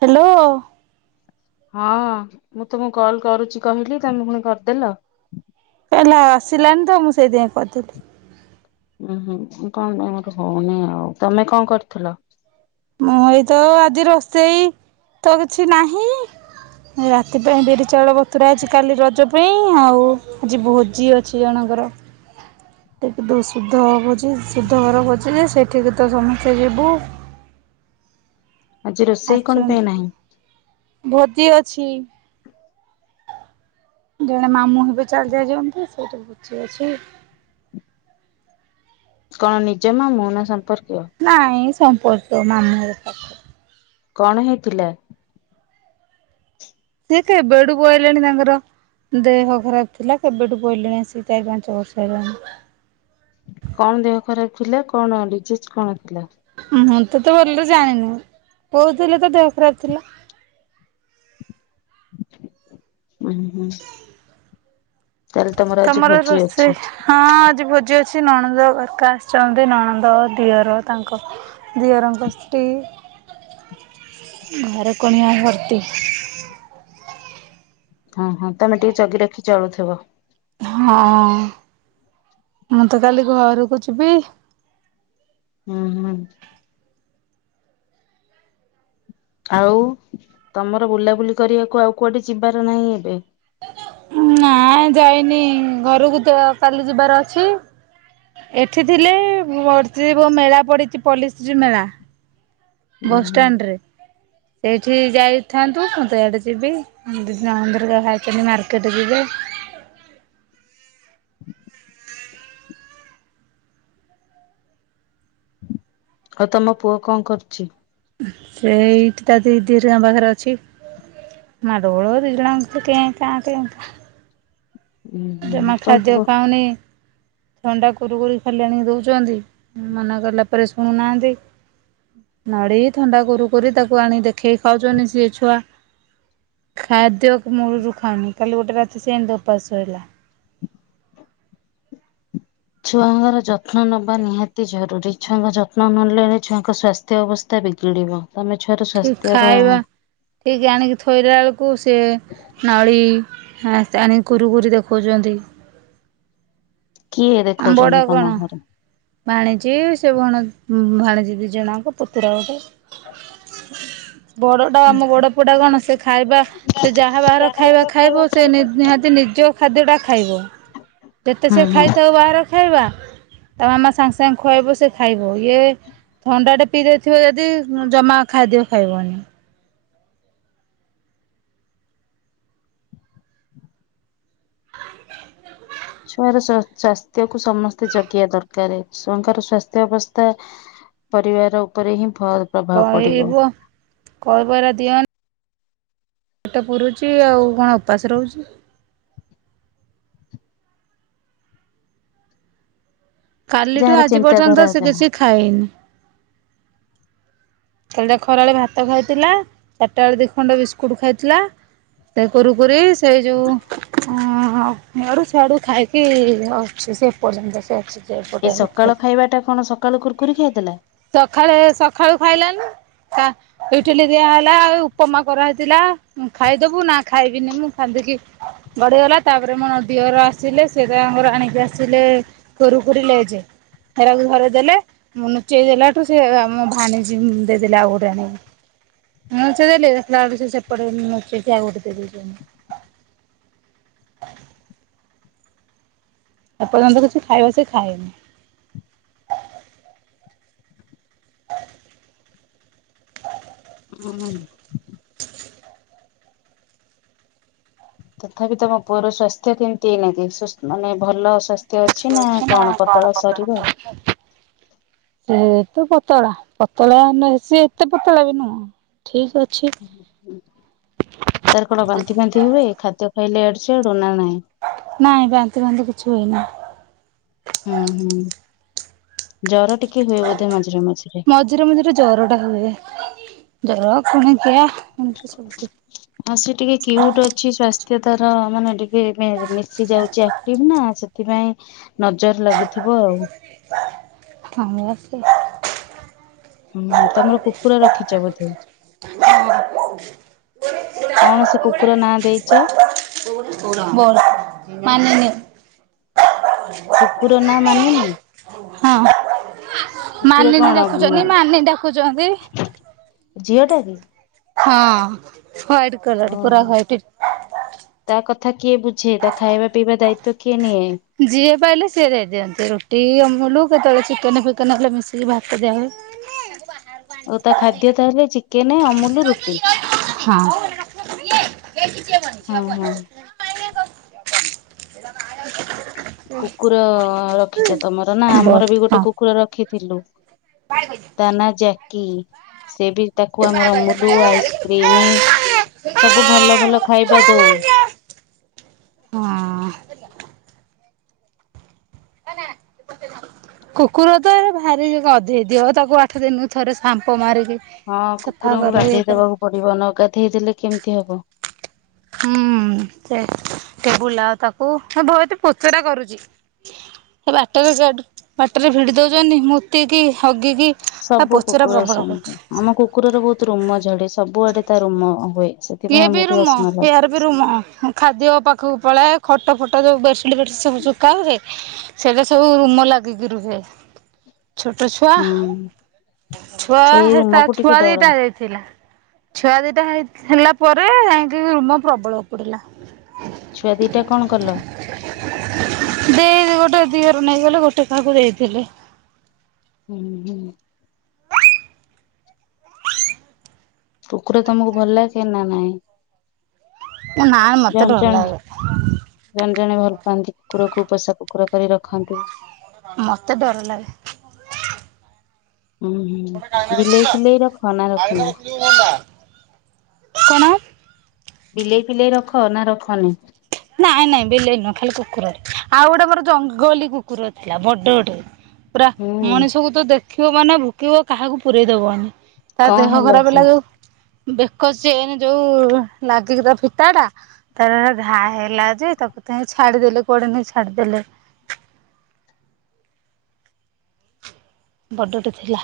Hello ହଁ ମୁଁ ତମକୁ କଲ କରୁଛି କହିଲି ତମେ ପୁଣି କରିଦେଲ କାଇଁ ଆସିଲାନି ତ ମୁଁ ସେଇଥିପାଇଁ କରିଦେଲି ଉୁ ହୁଁ କଣ ପାଇଁ ମୋର ହଉନି ଆଉ ତମେ କଣ କରିଥିଲ ମୁଁଏଇତ ଆଜି ରୋଷେଇ ତ କିଛି ନାହିଁ ରାତି ପାଇଁ ବିରି ଚାଉଳ ବତୁରା ଅଛି କାଲି ରଜ ପାଇଁ ଆଉ ଆଜି ଭୋଜି ଅଛି ଜଣଙ୍କର [unintelligible] ଟିକେ ଶୁଧ ଶୁଧ ଘର କରିଛନ୍ତି ସେଠିକି ତ ସମସ୍ତେ ଯିବୁ ଆଜି ରୋଷେଇ କଣ ପାଇଁ ଆସିଛନ୍ତି। ନାହିଁ ଭୋଜି ଅଛି ଜଣେ ମାମୁଁ ହେବେ ଚାଲି ଯା ଅଛନ୍ତି ସେଇଠି ବୁଝି ଅଛି କଣ ନିଜ ମାମୁ ନା ସମ୍ପର୍କୀୟ ନାଇଁ ସମ୍ପର୍କୀୟ ମାମୁ ହେବେ କଣ ହେଇଥିଲା ସେ କେବେଠୁ ପଇଲେଣି ତାଙ୍କର ଦେହ ଖରାପ ଥିଲା କେବେଠୁ ପଇଲେଣି ସେ ଚାରି ପାଞ୍ଚ ବର୍ଷ ହେଲାଣି କଣ ଦେହ ଖରାପ ଥିଲା କଣ ଡିଜିଜ କଣ ହେଲା ମୁଁ ତ ଏତେ ଭଲରେ ଜାଣିନୁ କହୁଥିଲେ ତ ଦେହ ଖରାପ ଥିଲା ହଁ ହୁଁ [unintelligible] ତାହେଲେ ଆଜି ତମର ଭୋଜି ଅଛି ରୋଷେଇ ହଁ ଆଜି ଭୋଜି ଅଛି କିଛି ନଣନ୍ଦ ଦରକା ଆସିଛନ୍ତି ନଣନ୍ଦ ଦିଅର ତାଙ୍କ ଦିଅରଙ୍କ ସ୍ତ୍ରୀ ଘରେ କୁଣିଆ ଭର୍ତ୍ତି ହଁ ହଁ ତମେ ଟିକେ ଜଗି ରଖି ଚଳୁଥିବ ହଁ ମୁଁ ତ କାଲି ଘରକୁ ଯିବି ହୁଁ ହୁଁ ଆଉ ତମର ବୁଲାବୁଲି କରିବାକୁ ଆଉ କୁଆଡେ ଯିବାର ନାହିଁ ଏବେ ନା ଯାଇନି ଘରକୁ ତ କାଲି ଯିବାର ଅଛି ଏଠି ଥିଲେ ମେଳା ପଡିଛି ପଲ୍ଲଶ୍ରୀ ମେଳା ଉୁଁ ବସ୍ ହୁଁ ଷ୍ଟାଣ୍ଡରେ ଏଇଠି ଯାଇଥାନ୍ତୁ ମୁଁ ତ ଆଡେ ଯିବି [unintelligible] ମାର୍କେଟ ଯିବେ ଆଉ ତମ ପୁଅ କଣ କରୁଛି? ସେଇଠି ତା ଦିଦି ଗାଁ ପାଖରେ ଅଛି। ମାଡଗଳ ଦି ଜଣ ଯାକ କେଁ କା କେଁ ଉୁଁ ହୁଁ ଜମା ତମ ଖାଦ୍ୟ ପୁଅ ଖାଉନି ଥଣ୍ଡା କୁରୁକୁରି ଖାଲି ଆଣିକି ଦଉଛନ୍ତି ମନା କଲା ପରେ ଶୁଣୁନାହାନ୍ତି ନଡ଼ି ଥଣ୍ଡା କୁରୁକୁରି ତାକୁ ଆଣି ଦେଖେଇ ଖାଉଛନ୍ତି ସିଏ ଛୁଆ ଖାଦ୍ୟ ମୂଳରୁ ଖାଉନି କାଲି ଗୋଟେ ରାତି ସେ ଏମିତି ଉପାସ ହେଲା ଛୁଆଙ୍କର ଯତ୍ନ ନବା ନିହାତି ଜରୁରୀ ଛୁଆଙ୍କ ଯତ୍ନ ନନେଲେ ଛୁଆଙ୍କ ସ୍ଵାସ୍ଥ୍ୟ ଅବସ୍ଥା ବିଗିଡିବ ଠିକ ଖାଇବା ଠିକ ଆଣିକି ଥୋଇଲା ବେଳକୁ ସେ ନଳି ହ ଆଣିକି କୁରୁକୁୁରି ଦେଖଉଛନ୍ତି। କିଏ ଦେଖଉଛନ୍ତି ତମ ଘରେ ଭାଣିଜ ସେ ଭଣ ଭାଣିଜ ଦି ଜଣଙ୍କ ପୁତୁରା ଗୋଟେ ଆ ବଡ଼ଟା ଆମ ବଡ଼ ପୁଟା କଣ ସେ ଖାଇବା ସେ ଯାହା ବାହାର ଖାଇବା ଖାଇବ ସେ ନିହାତି ନିଜ ଖାଦ୍ୟଟା ଖାଇବ ଯେତେ ସେ ହୁଁ ଖାଇଥାଉ ବାହାରାରେ ଖାଇବା ତମ ମା ସାଙ୍ଗେ ସାଙ୍ଗେ ଖୁଆଇବ ସେ ଖାଇବ ହ ଥଣ୍ଡାଟ ପି ଥିବ ଯଦି ଜମା ଖାଇଦିଅ ଖାଇବନି [unintelligible] ଛୁଆର ସ୍ଵାସ୍ଥ୍ୟ କୁ ସମସ୍ତେ ଜଗେଇିବା ଦରକାର ଛୁଆଙ୍କର ସ୍ଵାସ୍ଥ୍ୟ ଅବସ୍ଥା ପରିବାର ଉପରେ ହିଁ। ପ୍ରଭାବ ପଡିବ କହିବୁ କହିବ ଏରାଗ ଦିଅନି ପେଟ ପୁରୁଛି ଆଉ କଣ ଉପାସ ରହୁଛି। କାଲିଠୁ ଯାହାର ଆଜି ପର୍ଯ୍ୟନ୍ତ ଚିନ୍ତାଧାରା ସେ ଯାହା କିଛି ଖାଇନି କାଲିଟା ଖରା ବେଳେ ଭାତ ଖାଇଥିଲା ଚାରିଟା ବେଳେ ଦି ଖଣ୍ଡ ବିସ୍କୁଟ ଖାଇଥିଲା ସେ କୁରୁକରି ସେ ଯେଉଁ ଏଆଡୁ ସିଆଡୁ ଖାଇକି ଅଛି ସେ ଏପର୍ଯ୍ୟନ୍ତ ସେ ଅଛି ଯେ ଏଇ ଏପଟେ ସକାଳୁ ଖାଇକି ଖାଇବା ଟା କଣ ସକାଳୁ କୁରକୁରି ଖାଇଦେଲା ସକାଳେ ସକାଳୁ ଖାଇଲାନି ଇତିଲି ଦିଆହଲା ଉପମା କରାହେଇଥିଲା ଖାଇଦବୁ ନା ଖାଇବିନି ମୁଁ ଖାନ୍ଦିକି ବଢିଗଲା ତାପରେ ମୋ ଡିଅର ଆସିଲେ ସେ ତାଙ୍କର ଆଣିକି ଆସିଲେ କୁର୍କୁରି ଲେଜେ ଏରାକୁ ଧରେ ଦେଲେ ମୁ ଚିରି ଦେଲାଠୁ ସେ ଆମ ଭାନୀଜି ଦେଇଦେଲେ ଆଉ ଗୋଟେ ଆଣିକି ମୁଁ ଲୁଚେଇ ଦେଲି ସେ ସେପଟେ ଆଉ ଗୋଟେ ଦେଇଦେଇଛନ୍ତି ଆଣିକି ଏପର୍ଯ୍ୟନ୍ତ କିଛି ଖାଇବା ସେ ଖାଏନି ହଁ। ତଥାପି ତମ ପୁଅର ସ୍ଵାସ୍ଥ୍ୟ କେମିତି ଏଇନାନ୍ତି ମାନେ ଭଲ ସାସ୍ଥ୍ୟ [unintelligible] ପତଳା ଶରୀର ସେ ତ ପତଳା ପତଳା ନ ସ ଏତେ ପତଳା ବି ନୁହଁ ଠିକ ଅଛି। ତାର କଣ ବାନ୍ତି ବାନ୍ତି ହୁଏ ଖାଦ୍ୟ ଖାଇଲେ ଆଡେ। ସେଡନା ନଁ ନାଇଁ ବାନ୍ତିରେ ବାନ୍ତ କିଛି ହନି। ହୁଁ ହୁଁ ଜର ଟିକେ ହୁଏ ବୋଧେ ମଝିରେ ମଝିରେ ମଝିରେ ଜର ଟା ହୁଏ ଜର ଶୁଣଛି। ହଁ ସେ ଟିକେ କିୟୁଟ ଅଛି ସ୍ୱାସ୍ଥ୍ୟ [unintelligible] ତାର ମାନେ ଟିକେ ଆସି ଯାଉଛି ଆକ୍ଟିଭ ନା ସେଥିପାଇଁ ନଜର ଲାଗୁ [inaudible] ହୁଁ ହଁ ତମର କୁକୁର ରଖିଛ ବୋଧେ କଣ ସେ କୁକୁର ନାଁ ଦେଇଛ? [inaudible] କୁକୁର ନା ମାନିନୀ । ହଁ ମାନିନୀ କଣ ଡାକୁଛନ୍ତି ମାନି ଡାକୁଛନ୍ତି । ଝିଅଟା କି? ହଁ। ହ୍ୱାଇଟ କଲର୍ ପୁରା ଓହୋ ହ୍ଵାଇଟ। ତା କଥା କିଏ ବୁଝେ ତା ଖାଇବା ପିଇବା ଦାୟିତ୍ଵ କିଏ ନିଏ? ଯିଏ ପାଇଲେ ସିଏ ଦେଇଦିଅନ୍ତି ରୁଟି ଅମୁଲୁ କେତେବେଳେ ଚିକେନ ଫିକେନ ହେଲେ ମିଶିକି ଭାତ ଦିଆ ହୁଏ। ଆଉ ତା ଖାଦ୍ୟ ତାହେଲେ ଚିକେନ, ଅମୁଲ, ରୁଟି। ହଁ ହଁ ହଁ [inaudible] [inaudible] କୁକୁର ରଖିଛ ତମର ନା ବଲ ଆମର ବି ଗୋଟେ ହଁ କୁକୁର ରଖି ଥିଲୁ। ତା ନା ଜା କି ସେ ବି ତାକୁ ଆମର ଅମୁଲ ଆଇସ୍କ୍ରିମ୍ ସବୁ ଭଲ ଭଲ ଖାଇବା ଦଉ। ହଁ। କୁକୁର ତ ଭାରି ଗାଧେଇ ଦିଅ ତାକୁ ଆଠ ଦିନକୁ ଥରେ ସାମ୍ପ ମାରି ହଁ କୁକୁରଙ୍କୁ ଗାଧେଇ ଦବାକୁ ପଡିବ ନ ଗାଧେଇ ଦେଲେ କେମ ତିି ହବ। ହୁଁ ସେ ଟେବୁଲ ଆଉ ତାକୁ ଧୋଇତି ପୋଚରା କରୁଛି ସେ ବାଟରେ ବାଟରେ ଭିଡି ଦଉଛନ୍ତି ମୁତିକି ହଗିକି ଆ ସବୁ ପୋଚରା କୁକୁର ପ୍ରବଳ ସେମିତି କରୁଛି ଆମ କୁକୁରର ବହୁତ ରୁମ ଝଡେ ସବୁଆଡେ ତା ରୁମ ହୁଏ ସେଥିପାଇଁ ଆମକୁ ଟିକେ ଅସନା ଲାଗେ ଇଆର ବି ରୁମ ଖାଦ୍ୟ ପା କୁ ପଳାଏ ଖଟ ଫଟ ଯୋଉ ବେଶ [inaudible] ସୁଖା ହୁଏ ସେଇଟା ସବୁ ରୁମ ଲାଗିକି ରୁହେ। ଛୋଟ ଛୁଆ ହୁଁ ଛୁଆ ସେଇ ହେରିକା ରୋମକୁ ଟିକେ ଛୁଆ ଡର। ଦିଟା ହେଇଥିଲା ଛୁଆ ଦିଟା ହେଇ ହେଲା ପରେ ରୁମ ପ୍ରବଳ ଉପୁଡିଲା ଛୁଆ ଦିଟା କଣ କଲ? ସେ ଗୋଟେ ଦିଅର ନେଇଗଲେ ଗୋଟେ କାହାକୁ ଦେଇଥିଲେ। ହୁଁ ହୁଁ କୁକୁର ତମକୁ ଭଲ କେ ନା ନାଇଁ? ନା ମତେ ଜଣେ ଡର ଜଣେ ଲାଗେ। ଜଣେ ଜଣେ ଭଲ ପାଆନ୍ତି କୁକୁରକୁ ପୋଷା କୁକୁର କରି ରଖନ୍ତି। ମତେ ଡର ଲାଗେ। ହୁଁ ହୁଁ ବିଲେଇ ଫିଲେଇ ରଖ ନା ରଖିନା? କଣ ବିଲେଇ ଫିଲେଇ ରଖ ନା ରଖନି? ନାଇଁ ନାଇଁ ବେଲେଇ ନୁହଁ ଖାଲି କୁକୁରରେ ଆଉ ଗୋଟେ ମୋର ଜଙ୍ଗଲୀ କୁକୁର ଥିଲା ବଡ ଗଟେ ପୁରା ହୁଁ ମଣିଷକୁ ତ ଦେ ଖିବ ମାନେ ଭୋକିବ କାହାକୁ ପୁରେଇଦବନି। ତା କଣ ଦେହ ଖରାପ ସେ? ହେଲା ଯୋଉ ବେକ ଚେନ ଯୋଉ ଲାଗିକି ତା ଫିତା ଟା ତାର ହେ ଘା ଘା ହେଲା ଯେ ତାକୁ ତ ଛାଡିଦେଲେ କୋଡେ ନେଇ ଛାଡିଦେଲେ। ବଡ଼ଟେ ଥିଲା।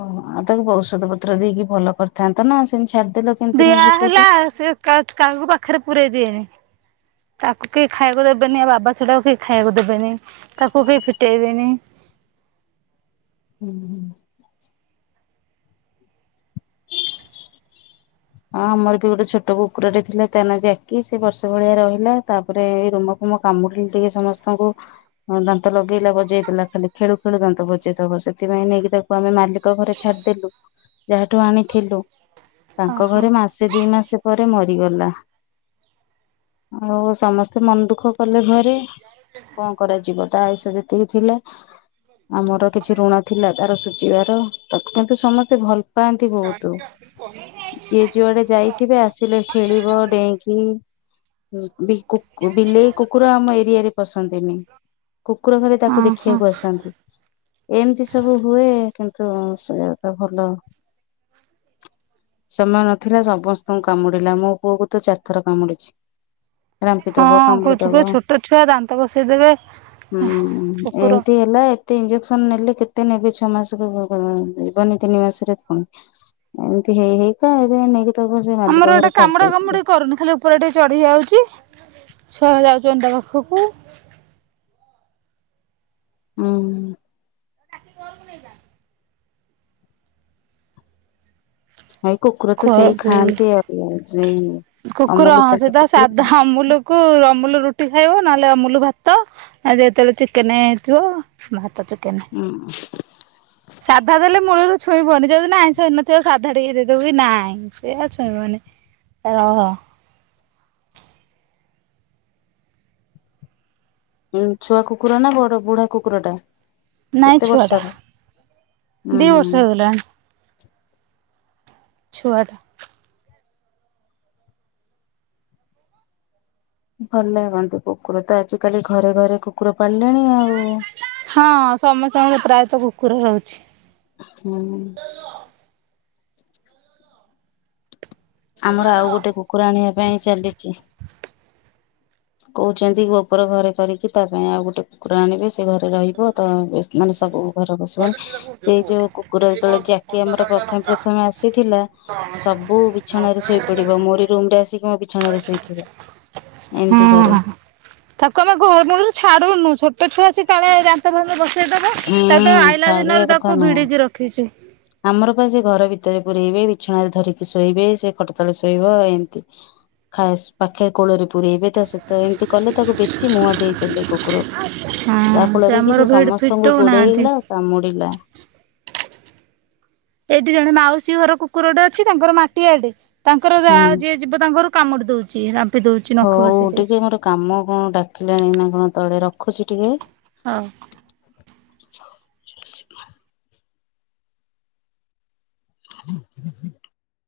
ଓହ ଆଉ ତାକୁ ଔଷଧ ପତ୍ର ଦେଇକି ଭଲ କରିଥାନ୍ତା ନା ସେମି ଛା ଦିଆ ହେଲା ସେ କାହାକୁ ପାଖ ପାଖରେ ପରେଇ ଦିଏନି ତାକୁ କେହି ଖାଇବାକୁ ଦେବେନି ୟା ବାବା ସେଟାକୁ କେହି ଖାଇବାକୁ ଦେବେନି ତାକୁ କେହି ଫିଟେଇବେନି ହୁଁ ହୁଁ ହଁ ଆମର ବି ଗୋଟେ ଛୋଟ କୁକୁରରେ ଥିଲା ତା ନା ଜାକି ସେ ବର୍ଷ ଭଳିଆ ରହିଲା ତାପରେ ଏଇ ରୁମ ଫୁମ କାମୁଡିଲେ ଟିକେ ସମସ୍ତଙ୍କୁ ଦାନ୍ତ ଲଗେଇଲା ବଜେଇ ଦେଲା ଖାଲି ଖେଳୁ ଖେଳୁ ଦାନ୍ତ ବଜେଇଥବ ସେଥିପାଇଁ ନେଇକି ତାକୁ ଆମେ ମାଲିକ ଘରେ ଛାଡିଦେଲୁ ଯାହାଠୁ ଆଣିଥିଲୁ। ତାଙ୍କ ଓହୋ। ଘରେ ମାସେ ଦି ମାସେ ପରେ ମରିଗଲା ଆଉ ସମସ୍ତେ ମନ ଦୁଃଖ କଲେ ଘରେ କଣ କରାଯିବ ତା ଆୟୁଷ ଯେତିକି ଥିଲେ। ଆମର କିଛି ଋଣ ଥିଲା। ତାର ସୁୁଝିବାର ତ କିନ୍ତୁ ସମସ୍ତେ ଭଲ ପାଆନ୍ତି ବହୁତ [inaudible] ଯିଏ ଯୁଆଡେ ଯାଇଥିବେ ଆସିଲେ ଖେଳିବ ଡେଇଁଙ୍କି ବିଲେଇ କୁକୁର ଆମ ଏରିଆରେ ପସନ୍ତିନି କୁକୁର ଘରେ ତାକୁ ଓହୋ ଦେଖିବାକୁ ଆସନ୍ତି ଏମିତି ସବୁ ହୁଏ। କିନ୍ତୁ ସେ ଜାଗା ଭଲ ସମୟ ନଥିଲା ସମସ୍ତଙ୍କୁ କାମୁଡିଲା ମୋ ପୁଅ କୁ ତ ଚାରି ଥର କାମୁଡିଛି। ରାମ୍ପି ଦବ ହଁ କାମୁଡି କହୁଛୁ କ ଦବ ଛୋଟ ଛୁଆ ଦାନ୍ତ ବସେଇ ଦେବେ ହୁଁ କୁକୁର ଏମିତି ହେଲା ଏତେ ଇଞ୍ଜେକ୍ସନ ନେଲେ କେତେ ନେବେ ଛଅ ମାସ ଯିବନି ତିନି ମାସରେ ପୁଣି ଏମତି ହେଇ ହେଇ [unintelligible] ଆମର ଏଇଟା କାମୁଡା କାମୁଡି କରୁନି ଖାଲି ଉପରେ ଟିକେ ଚଢି ଯାଉଛି ଛୁଆ ଯାଉଛନ୍ତି ତା ପାଖକୁ ହୁଁ ପୁଅ କୁ ନେଇଯା ଭାଇ କୁକୁର ତ ସେଇ ଖୁଆକୁ ଖାଆନ୍ତି ଆଉ ସେଇ କୁକୁର ଅମୁଲ ହଁ ପ୍ରାୟ ସେଧ କୁକୁର ସାଧା ଅମୁଲକୁ ଅମୁଲ ରୁଟି ୁଟି ଖାଇବ ନହେଲେ ଅମୁଲ ଭାତଲେ ଯେତେବେଳେ ଚିକେନ ହେଇଥିବ ଭାତ ଚେ ସାଧା ଦେଲେ ମୂଳରୁ ଛୁଇବନି ଯଦି ନହିଁ ଶୋଇଇ ନଥିବ ସାଧା ିରେଦବ କି ନାଇଁ ସେଆ ଛୁଇବନି ଓହୋ ଛୁଆ କୁକୁର ନା ବଡ ବୁଢା କୁକୁର ଟା ନାଇଁ କେତେ ଛୁଆ ଟା ବର୍ଷର? ଉୁଁ ଦି ହୁଁ ବର୍ଷ ହେଇଗଲାଣି ଛୁଆଟ ଭଲ ଲାଗନ୍ତି କୁକୁର ତ ଆଜିିକାଲି ଘରେ ଘରେ କୁକୁର ପାଳିଲେଣି ଆଉ। ହଁ ସମସ୍ତଙ୍କ ପ୍ରାୟ ତ କୁକୁର ରହୁଛି ହୁଁ [unintelligible] ଆମର ଆଉ ଗୋଟେ କୁକୁର ଆଣିବା ପାଇଁ ଚାଲିଛି କହୁଛନ୍ତି ଗୋପର ଘରେ କରିକି ତା ପାଇଁ ଆଉ ଗୋଟେ କୁକୁର ଆଣିବେ ସେ ଘରେ ରହିବ ତ ବୀ ମାନେ ସବୁ ଘର ବସିବ ମାନେ ସେଇ ଯୋଉ କୁକୁର ଯେତେବେଳେ ଯାକି ଆମର ପ୍ରଥମେ ପ୍ରଥମେ ଆସିଥିଲା ସବୁ ବିଛଣାରେ ଶୋଇ ପଡିବ ମୋରି ରୁମ ରେ ଆସିକି ମୋ ଛଣରେ ଶୋଇଥିବ ଏମିତି କରେ ହୁଁ ତାକୁ ଆମେ ଘରୁ ନ ଛାଡୁନୁ ଛୋଟ ପଛୁଆ ଆସି କଳେ ଯାତା ଭ ବ ସେ ତ ହୁଁ ତା ତ ଆଇଲା ଛାଡିବା ଦିନରୁ କଥା ତାକୁ ନୁହଁ ଭିଡିକି ରଖିଛୁ ଆମର ସେ ଘର ଭିତରେ ପୁରରେଇବେ ବିଛଣାରେ ଧରିକି ଶୋଇବେ ସେ ଖଟ ତଳେ ଶୋଇବ ଏମିତି ଖା ପାଖେ କୋଳରେ ପୂରେଇବେ ତା ସହିତ ଏମିତି କଲେ ତାକୁ ବେଶୀ ମୁହଁ ଦେଇଦେଲେ କୁକୁରକୁ ହଁ ସେ ଆମର ଭିଡ ଫିଟ୍ ସୁ ଗୋଡେଇଲା କାମୁଡ଼ିଲା ଏଇଠି ଜଣେ ମାଉସୀ ଘର କୁକୁରଟେ ଅଛି ତାଙ୍କର ମାଟିଆଡେ ତାଙ୍କର ଯାହା ହୁଁ ଯିଏ ଯିବ ତାଙ୍କର କାମୁଡିିବ ଦଉଛି ଦଉଛି ନଖ ହଉ ବସେଇ ଟିକେ ଦଉଛି। ମୋର କାମ କଣ ଡାକିଲାଣି ନା କଣ ତଳେ ରଖୁଚି ଟିକେ। ହଉ। [inaudible] [unintelligible]